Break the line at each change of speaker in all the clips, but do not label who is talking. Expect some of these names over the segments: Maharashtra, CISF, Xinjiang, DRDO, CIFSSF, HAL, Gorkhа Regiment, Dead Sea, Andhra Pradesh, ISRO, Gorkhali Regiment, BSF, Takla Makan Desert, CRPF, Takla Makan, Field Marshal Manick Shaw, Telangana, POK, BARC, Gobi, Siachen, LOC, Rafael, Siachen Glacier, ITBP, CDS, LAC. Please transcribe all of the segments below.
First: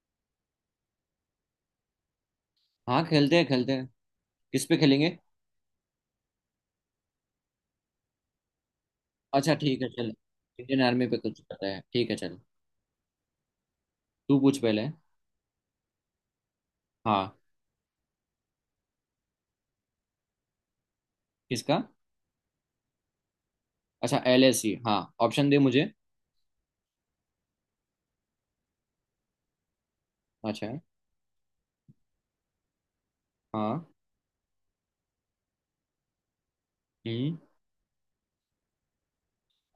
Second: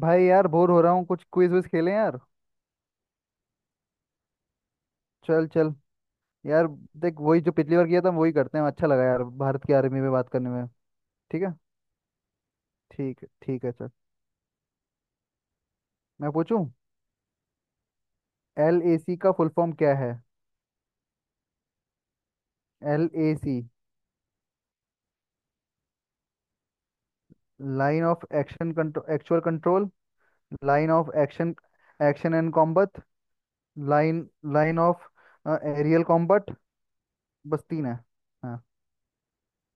भाई यार बोर हो रहा हूँ कुछ क्विज विज खेलें यार।
हाँ, खेलते हैं खेलते हैं। किस पे खेलेंगे?
चल चल यार। देख वही जो पिछली बार किया था वही करते हैं। अच्छा लगा यार
अच्छा,
भारत की
ठीक है
आर्मी में
चल।
बात करने में।
इंडियन आर्मी पे कुछ
ठीक है
पता है, ठीक है चल।
ठीक है ठीक है चल।
तू पूछ पहले।
मैं पूछूं।
हाँ।
एल ए सी का फुल फॉर्म क्या है?
किसका?
L A C.
अच्छा, एल एस सी, हाँ। ऑप्शन दे मुझे।
Line of action control actual control.
अच्छा।
Line of action. Action and combat.
हाँ।
Line line of aerial combat.
हम्म।
बस तीन है। हाँ।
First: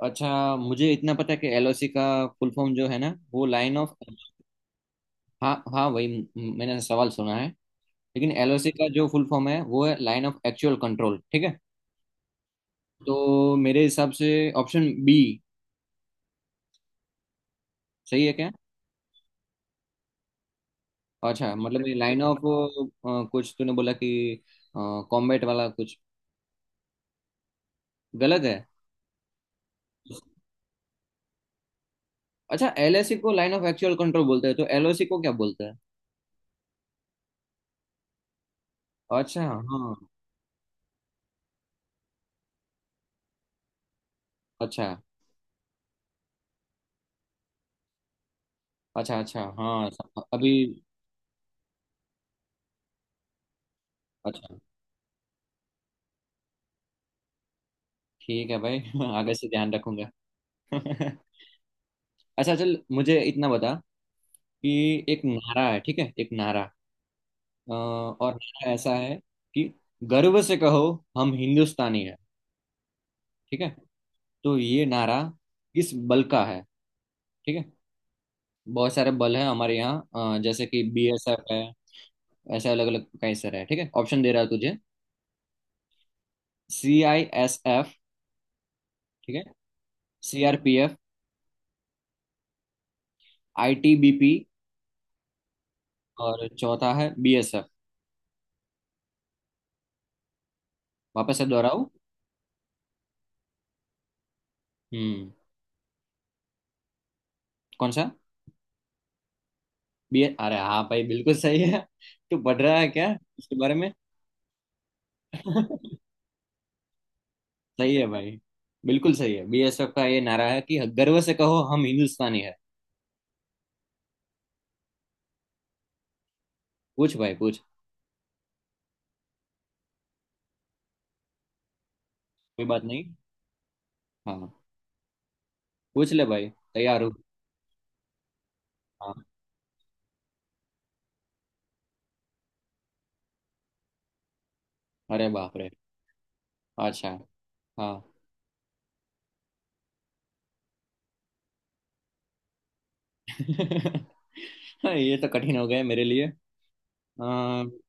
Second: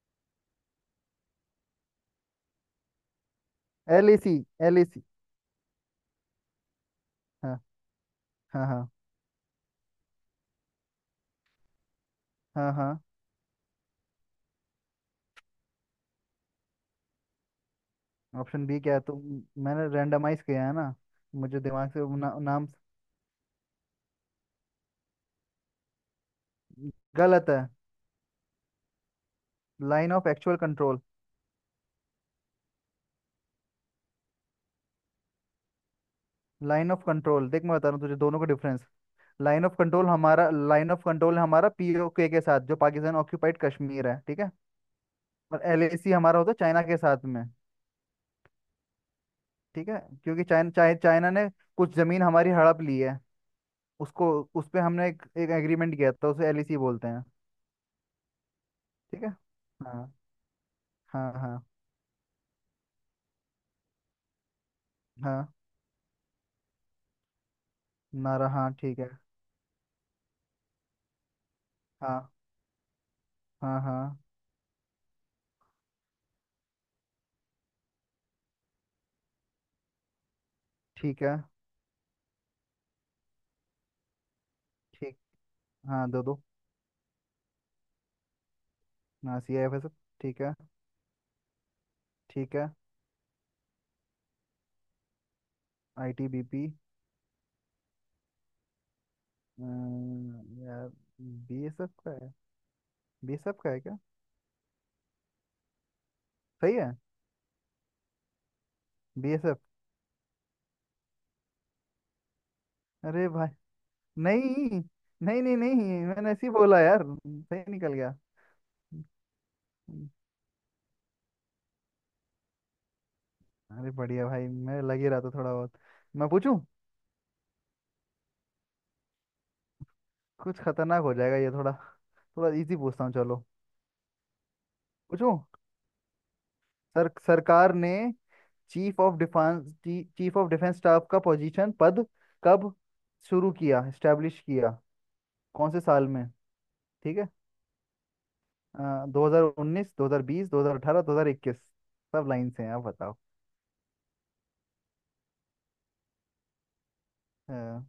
अच्छा, मुझे इतना पता है कि एल ओ सी का फुल फॉर्म जो है ना, वो line of.
L A C. L A C.
हाँ हाँ, वही। मैंने सवाल सुना है।
हाँ
लेकिन एल ओ
हाँ
सी का
हाँ
जो फुल फॉर्म है वो है लाइन ऑफ एक्चुअल कंट्रोल, ठीक है।
हाँ हाँ।
तो मेरे हिसाब से ऑप्शन बी सही है क्या?
ऑप्शन बी क्या है तो? मैंने रैंडमाइज किया है ना।
अच्छा,
मुझे
मतलब
दिमाग
ये
से
लाइन ऑफ
नाम
कुछ तूने बोला कि कॉम्बैट वाला कुछ।
गलत है।
गलत है।
Line of actual control.
अच्छा, एलएसी को लाइन ऑफ एक्चुअल कंट्रोल बोलते हैं तो एलओसी को क्या बोलते हैं?
Line of control. देख मैं बता रहा हूँ तुझे दोनों का डिफरेंस।
अच्छा। हाँ।
लाइन ऑफ कंट्रोल हमारा पीओके के साथ जो पाकिस्तान ऑक्यूपाइड कश्मीर है, ठीक है।
अच्छा
और एलएसी हमारा होता है चाइना के साथ में,
अच्छा, अच्छा हाँ।
ठीक है। क्योंकि
अभी।
चाइना ने कुछ जमीन हमारी हड़प ली है उसको।
अच्छा।
उस पे हमने एक एग्रीमेंट किया था, उसे एलएसी बोलते हैं।
ठीक है भाई
ठीक है।
आगे से ध्यान रखूंगा
हाँ हाँ हाँ
अच्छा चल, मुझे इतना बता कि एक
हाँ।
नारा है, ठीक है, एक नारा। और
नारा
नारा
हाँ
ऐसा
ठीक है।
है कि गर्व से कहो हम हिंदुस्तानी है।
हाँ
ठीक है।
हाँ हाँ।
तो ये नारा किस बल का है? ठीक है। बहुत सारे बल हैं हमारे यहाँ, जैसे कि
ठीक है।
बीएसएफ है। ऐसे अलग अलग कई सारे हैं, ठीक है। ऑप्शन दे रहा है तुझे।
ठीक। हाँ, दो दो।
सी आई एस एफ, ठीक
हाँ
है।
C I F S F. ठीक है।
सीआरपीएफ।
ठीक है।
आईटीबीपी।
आई टी बी
और
पी।
चौथा है बीएसएफ।
यार
वापस से
बी एस
दोहराऊं?
एफ का है। बी एस एफ का है क्या?
हम्म।
सही है।
कौन सा?
B S F.
बी। अरे हाँ भाई, बिल्कुल सही है। तू पढ़ रहा है क्या
अरे भाई।
इसके बारे में?
नहीं नहीं नहीं। नहीं मैंने ऐसे ही बोला यार, सही निकल
सही है
गया।
भाई, बिल्कुल सही है। बीएसएफ का ये नारा है कि गर्व से कहो हम हिंदुस्तानी है।
अरे बढ़िया भाई, मैं लग ही रहा था थोड़ा बहुत। मैं पूछूं।
पूछ भाई पूछ।
कुछ खतरनाक हो जाएगा ये। थोड़ा थोड़ा
कोई
इजी
बात नहीं।
पूछता हूँ चलो।
हाँ।
पूछूं।
पूछ ले भाई, तैयार
सर
हूँ।
सरकार ने चीफ ऑफ
हाँ।
Defence, chief of defence staff का पोजीशन पद कब शुरू किया, स्टैब्लिश किया,
अरे बाप रे।
कौन से साल में?
अच्छा।
ठीक है।
हाँ।
2019, 2020, 2018, 2021। सब लाइन से हैं, आप बताओ।
हाँ, ये तो कठिन हो गए मेरे लिए। आ,
अ,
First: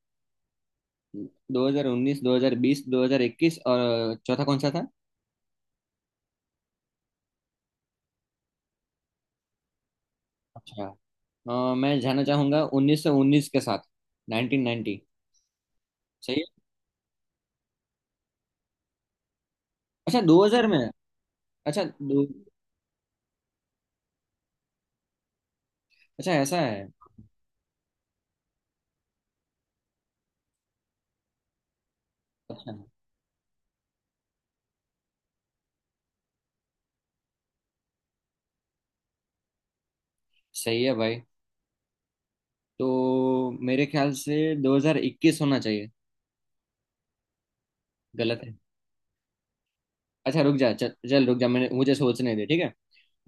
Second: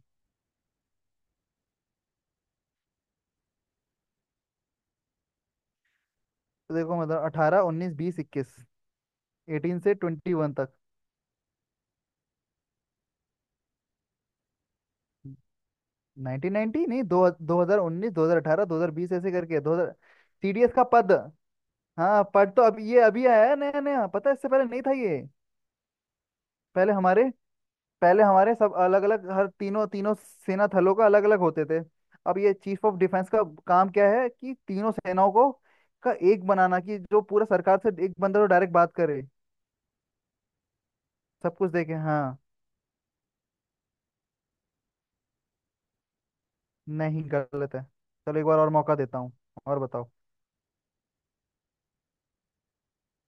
2019, 2020, 2021 और चौथा कौन सा था?
तो देखो मतलब 18, 19, 20, 21। 18 से 21 तक।
अच्छा। मैं जाना चाहूंगा 1919 के साथ। 1990। सही है?
1990 नहीं दो दो हजार उन्नीस, 2018, 2020, ऐसे करके 2000।
अच्छा, दो हजार
टीडीएस
में।
का पद।
अच्छा।
हाँ
दो।
पद तो अब ये अभी आया है नया नया, पता है, इससे पहले नहीं था ये।
अच्छा, ऐसा है।
पहले हमारे पहले हमारे सब अलग अलग, हर तीनों तीनों सेना थलों का अलग अलग होते थे। अब ये
अच्छा।
चीफ ऑफ डिफेंस का काम क्या है कि तीनों सेनाओं को का एक बनाना, कि जो पूरा सरकार से एक बंदा तो डायरेक्ट बात करे,
सही है भाई।
सब कुछ देखे। हाँ।
तो मेरे ख्याल से 2021 होना चाहिए।
नहीं गलत है। चलो
गलत
एक
है?
बार और मौका देता हूँ। और बताओ।
अच्छा रुक जा, चल चल रुक जा, मैंने मुझे सोचने दे, ठीक है।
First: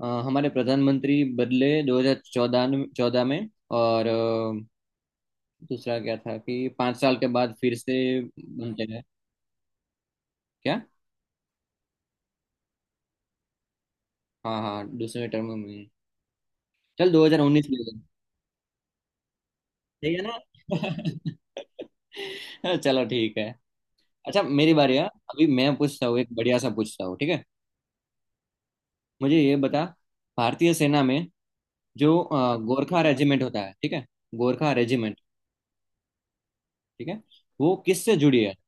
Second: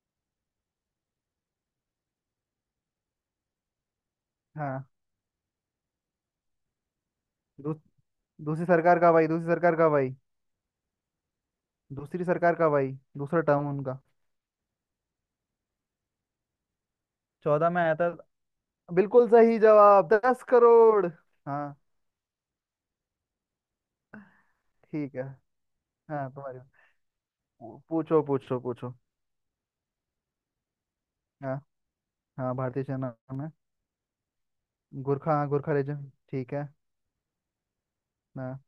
हमारे प्रधानमंत्री बदले 2014, चौदह में। और
हाँ
दूसरा क्या था कि 5 साल के बाद फिर
दू,
से
दूसरी
बनते
सरकार
हैं?
का भाई, दूसरी सरकार का भाई,
क्या?
दूसरी सरकार का भाई। दूसरा टर्म उनका।
हाँ हाँ, दूसरे टर्म में। चल 2019
2014 में
ले
आया
लेंगे।
था। बिल्कुल सही जवाब,
ठीक है
10 करोड़। हाँ।
ना। चलो ठीक है। अच्छा, मेरी बारी है
ठीक है।
अभी, मैं पूछता हूँ,
हाँ
एक बढ़िया
तुम्हारी।
सा पूछता हूँ, ठीक है।
पूछो पूछो पूछो।
मुझे ये बता, भारतीय सेना में
हाँ
जो
हाँ। भारतीय
गोरखा
सेना
रेजिमेंट
में।
होता है, ठीक है, गोरखा रेजिमेंट,
गोरखा, हाँ गोरखा रीजन, ठीक है।
ठीक है, वो किससे जुड़ी है?
हाँ।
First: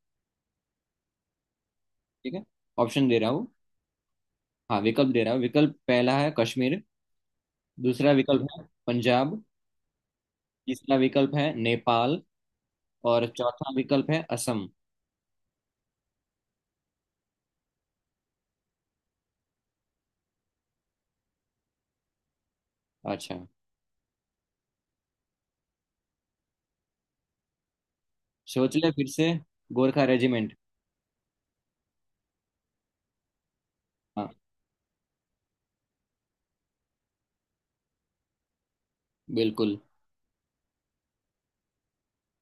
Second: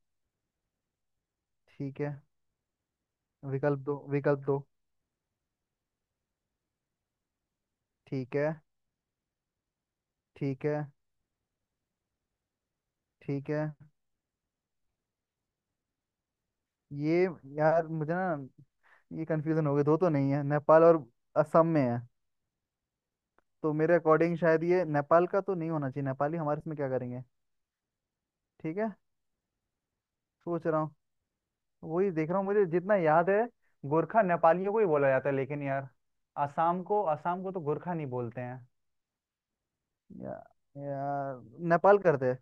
ठीक है।
ठीक है। ऑप्शन दे रहा हूँ।
विकल्प दो, विकल्प दो।
हाँ, विकल्प दे रहा हूँ। विकल्प पहला है कश्मीर, दूसरा
ठीक
विकल्प
है।
है पंजाब,
ठीक है।
तीसरा विकल्प है नेपाल, और
ठीक
चौथा
है।
विकल्प है असम।
ये यार मुझे ना ये कंफ्यूजन हो गई। दो तो नहीं है, नेपाल और असम में है।
अच्छा।
तो मेरे अकॉर्डिंग शायद ये नेपाल का तो नहीं होना चाहिए, नेपाली हमारे इसमें क्या करेंगे।
सोच
ठीक
ले
है।
फिर से। गोरखा रेजिमेंट।
सोच रहा हूँ। वही देख रहा हूँ, मुझे जितना याद है। गोरखा
हाँ,
नेपालियों को ही बोला जाता है, लेकिन यार असम को, असम को तो गोरखा नहीं बोलते हैं।
बिल्कुल
या, या, नेपाल करते हैं।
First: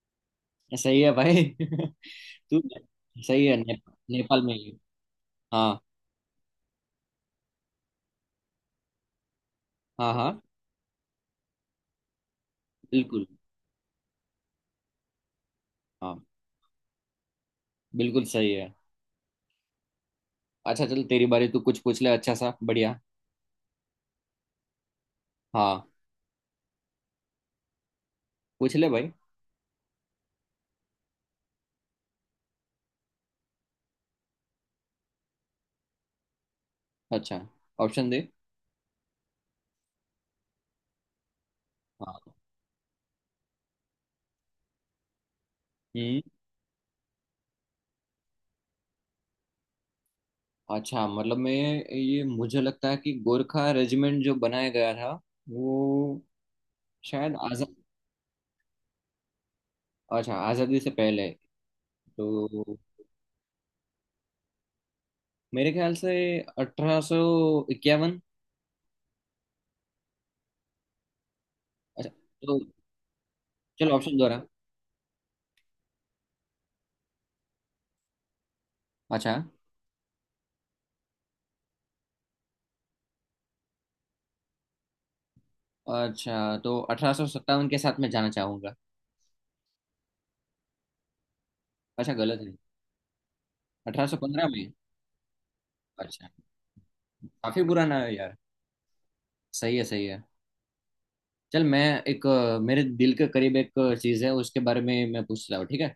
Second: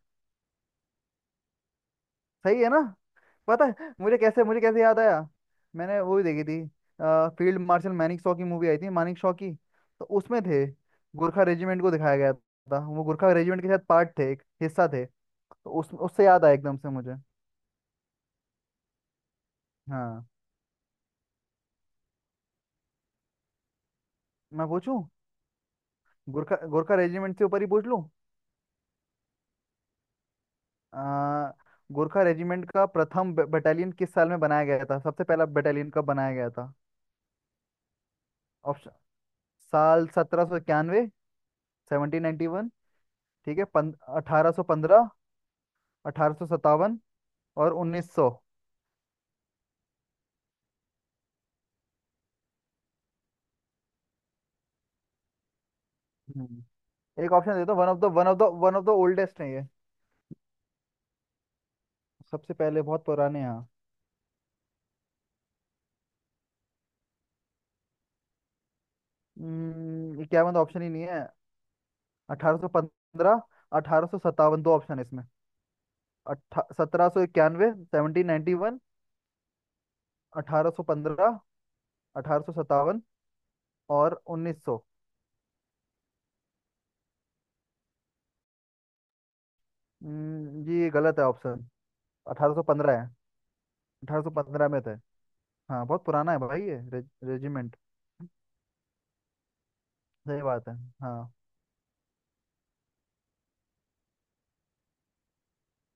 सही है भाई। तू
सही है ना।
सही है
पता
ने,
है मुझे
नेपाल
कैसे,
में ही।
याद आया?
हाँ
मैंने वो भी देखी थी। फील्ड मार्शल मैनिक शॉ की मूवी आई थी, मानिक शॉ की, तो
हाँ हाँ,
उसमें थे गोरखा रेजिमेंट को दिखाया गया था। वो
बिल्कुल।
गोरखा रेजिमेंट के साथ पार्ट थे, एक हिस्सा थे। तो उस
हाँ,
उससे याद आया एकदम से मुझे।
बिल्कुल सही है।
हाँ।
अच्छा चल, तेरी बारी, तू कुछ पूछ ले, अच्छा सा बढ़िया।
मैं पूछूं।
हाँ।
गोरखा गोरखा रेजिमेंट से ऊपर ही पूछ लूं।
पूछ ले भाई।
आ, गोरखा रेजिमेंट का प्रथम बटालियन किस साल में बनाया गया था? सबसे पहला बटालियन कब बनाया गया था?
अच्छा। ऑप्शन दे।
ऑप्शन। साल 1791,
हाँ।
1791। ठीक है। अठारह सौ पंद्रह।
हम्म।
1857। और 1900।
अच्छा मतलब मैं ये, मुझे लगता है कि गोरखा रेजिमेंट जो बनाया गया था वो
हम्म। एक
शायद
ऑप्शन दे
आजाद।
दो। वन ऑफ द ओल्डेस्ट है ये।
अच्छा, आज़ादी से पहले
सबसे
तो
पहले, बहुत पुराने हैं।
मेरे ख्याल से 1851।
क्या मतलब, ऑप्शन ही नहीं है।
अच्छा। तो
1815,
चलो ऑप्शन दोहरा।
1857 दो ऑप्शन है इसमें। अट्ठा सत्रह सौ इक्यानवे, सेवनटीन नाइन्टी वन।
अच्छा।
1815। अठारह सौ सत्तावन। और 1900।
अच्छा, तो 1857 के साथ मैं जाना चाहूंगा।
ये गलत है ऑप्शन।
अच्छा, गलत?
अठारह
नहीं?
सौ पंद्रह है।
अठारह सौ
अठारह सौ
पंद्रह में।
पंद्रह में थे। हाँ बहुत
अच्छा।
पुराना है भाई ये
काफी
रेजिमेंट।
पुराना है यार। सही है, सही है।
सही बात है। हाँ।
चल मैं एक, मेरे दिल के करीब एक चीज है उसके बारे में मैं पूछता हूँ, ठीक है।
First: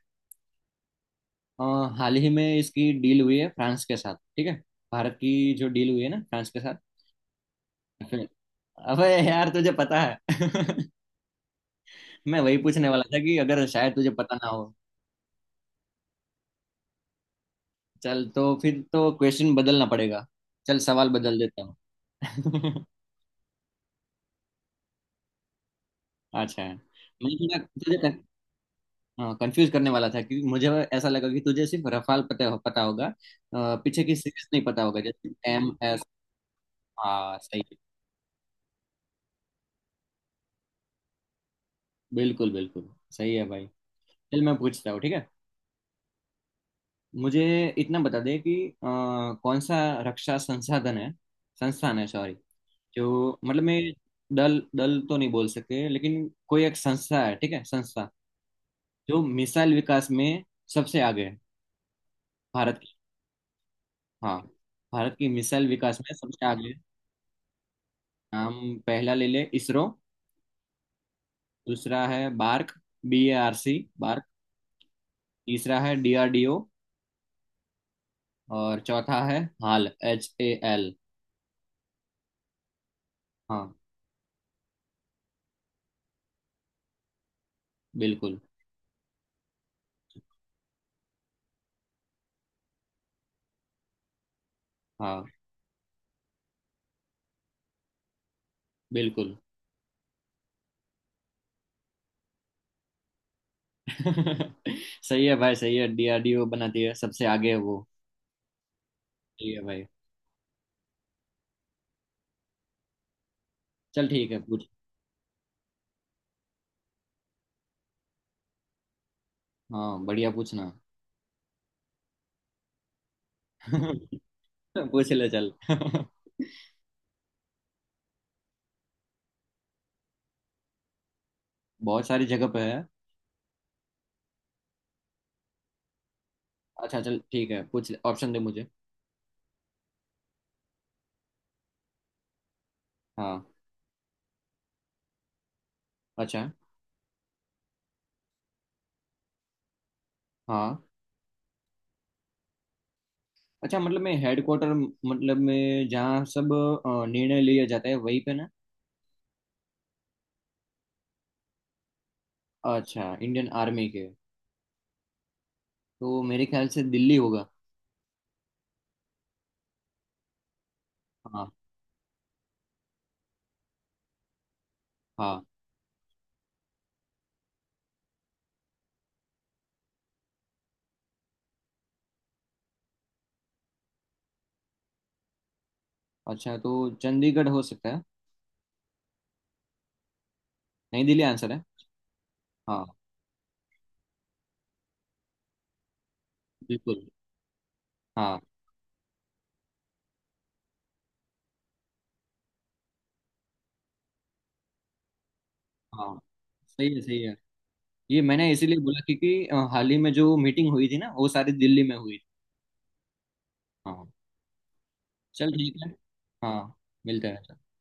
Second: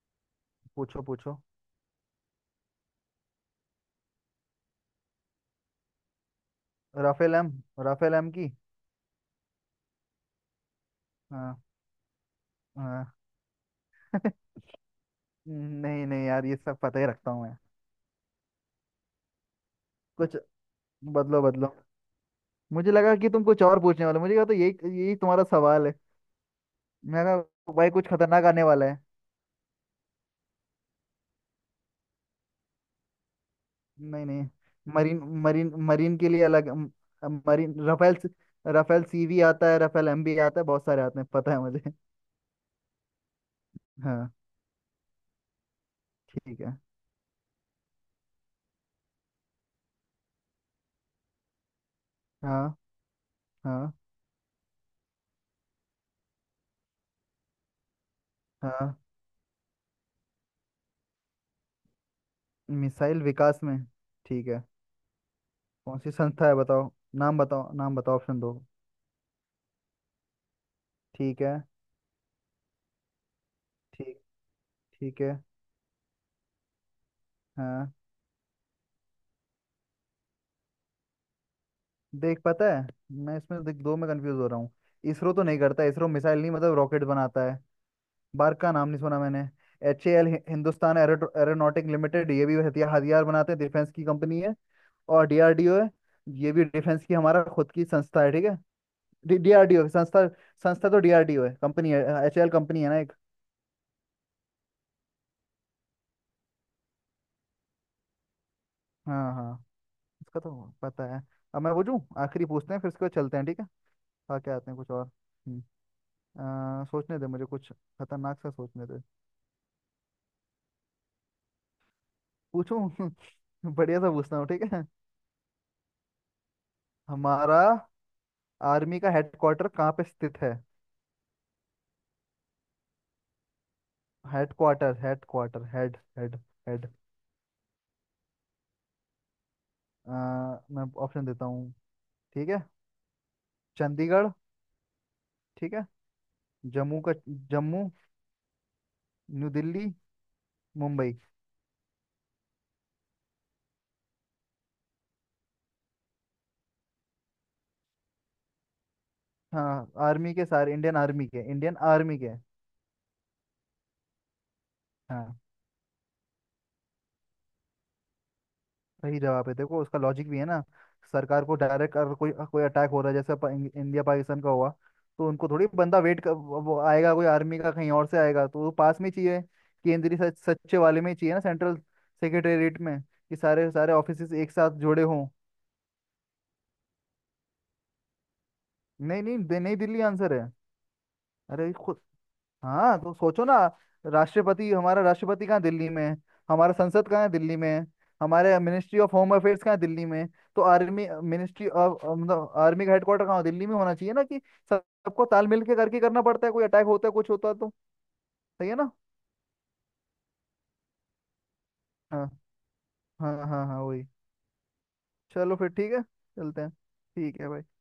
पूछो पूछो।
अ, हाल ही में इसकी डील हुई है फ्रांस के साथ, ठीक है। भारत की जो डील हुई है ना फ्रांस के साथ।
Rafale M. राफेल
फिर।
एम की।
अबे यार, तुझे पता है?
हाँ।
मैं वही पूछने वाला
हाँ
था कि अगर शायद तुझे पता ना हो।
नहीं नहीं यार, ये सब पता ही रखता हूँ मैं।
चल तो फिर तो क्वेश्चन बदलना पड़ेगा।
कुछ।
चल सवाल बदल
बदलो
देता
बदलो।
हूँ।
मुझे लगा कि तुम कुछ और पूछने वाले हो। मुझे कहा तो यही यही तुम्हारा सवाल है।
अच्छा है।
मैं
मैं थोड़ा
कहा भाई कुछ
तुझे
खतरनाक आने वाला है।
कंफ्यूज करने वाला था क्योंकि मुझे ऐसा लगा कि तुझे सिर्फ रफाल पता पता होगा, पीछे की
नहीं
सीरीज
नहीं।
नहीं पता होगा,
मरीन।
जैसे
मरीन
एम एस।
मरीन के लिए अलग
हाँ, सही
मरीन
है।
राफेल सीवी आता है, राफेल एमबी आता है, बहुत सारे आते हैं पता है मुझे
बिल्कुल बिल्कुल सही है भाई।
हाँ।
चल मैं पूछता हूँ, ठीक है।
ठीक है।
मुझे इतना बता दे कि अ, कौन सा रक्षा संसाधन है, संस्थान है सॉरी,
हाँ
जो, मतलब मैं
हाँ
दल दल तो नहीं बोल सकते, लेकिन कोई एक संस्था है, ठीक है, संस्था
हाँ।
जो मिसाइल विकास में सबसे आगे है, भारत की।
मिसाइल विकास में।
हाँ,
ठीक है।
भारत की मिसाइल
कौन
विकास
सी
में सबसे
संस्था है
आगे है।
बताओ? नाम बताओ, ऑप्शन
हम
दो।
पहला ले ले इसरो,
ठीक है।
दूसरा है BARC, B A R C,
ठीक।
बार्क,
ठीक है।
तीसरा है डी आर डी ओ,
हाँ।
और चौथा है हाल, एच ए एल।
देख पता है, मैं इसमें
हाँ।
देख दो में कंफ्यूज हो रहा हूँ। इसरो तो नहीं करता, इसरो मिसाइल नहीं मतलब रॉकेट बनाता है।
बिल्कुल।
बार्क का नाम नहीं सुना मैंने। H A L Hindustan aeronautic limited, ये भी हथियार हथियार बनाते हैं, डिफेंस की कंपनी है।
हाँ।
और डीआरडीओ है, ये भी डिफेंस की हमारा खुद की संस्था है, ठीक है।
बिल्कुल।
डीआरडीओ संस्था। संस्था तो डीआरडीओ है, कंपनी है एच ए एल, कंपनी है ना एक।
सही है भाई, सही है, डी आर डी ओ बनाती है, सबसे आगे है वो।
हाँ हाँ।
ठीक है भाई।
इसका तो पता है। अब मैं पूछूं आखिरी, पूछते हैं फिर उसके बाद चलते हैं ठीक है।
चल ठीक है,
आके
पूछ।
आते हैं कुछ और। हम्म, सोचने दे मुझे, कुछ खतरनाक सा सोचने दे।
हाँ, बढ़िया पूछना।
पूछूं बढ़िया सा पूछता हूँ ठीक है।
पूछ ले चल।
हमारा आर्मी का हेडक्वार्टर कहाँ पे स्थित है?
बहुत सारी जगह पे है।
Headquarter headquarter head head head.
अच्छा चल, ठीक है, पूछ ले, ऑप्शन दे मुझे।
अ, मैं ऑप्शन देता हूँ ठीक है।
हाँ।
चंडीगढ़। ठीक है।
अच्छा।
जम्मू का जम्मू। न्यू दिल्ली।
हाँ।
मुंबई।
अच्छा मतलब, मैं हेडक्वार्टर मतलब में जहाँ सब निर्णय लिए जाते हैं वहीं पे ना?
हाँ आर्मी के सारे, इंडियन आर्मी के।
अच्छा, इंडियन आर्मी के।
हाँ।
तो मेरे ख्याल से दिल्ली होगा।
सही जवाब है। देखो उसका लॉजिक भी है ना। सरकार
हाँ।
को डायरेक्ट अगर कोई कोई अटैक हो रहा है, जैसे इंडिया पाकिस्तान का हुआ, तो
हाँ।
उनको थोड़ी बंदा वेट कर, वो आएगा कोई आर्मी का कहीं और से आएगा, तो वो पास में ही चाहिए। केंद्रीय सच्चे वाले में ही चाहिए ना, सेंट्रल सेक्रेटेरिएट में, कि सारे सारे ऑफिस एक साथ जुड़े हों।
अच्छा, तो चंडीगढ़ हो सकता है?
नहीं नहीं नहीं दिल्ली आंसर है।
नई दिल्ली आंसर है।
अरे
हाँ।
हाँ तो सोचो ना। राष्ट्रपति कहाँ? दिल्ली में है। हमारा
बिल्कुल।
संसद कहाँ है? दिल्ली में है।
हाँ।
हमारे मिनिस्ट्री ऑफ होम अफेयर्स कहाँ है? दिल्ली में है। तो आर्मी मिनिस्ट्री ऑफ मतलब आर्मी का हेडक्वार्टर कहाँ हो? दिल्ली में होना चाहिए ना, कि सबको तालमेल के करके
हाँ।
करना पड़ता है, कोई अटैक
सही है,
होता है
सही
कुछ
है।
होता है तो।
ये मैंने
सही है
इसीलिए
ना।
बोला क्योंकि हाल ही में जो मीटिंग हुई थी ना वो सारी दिल्ली में हुई
हाँ
थी।
हाँ हाँ हाँ
हाँ।
वही।
चल
चलो फिर
ठीक है।
ठीक है, चलते हैं
हाँ। मिलते
ठीक है
हैं।
भाई।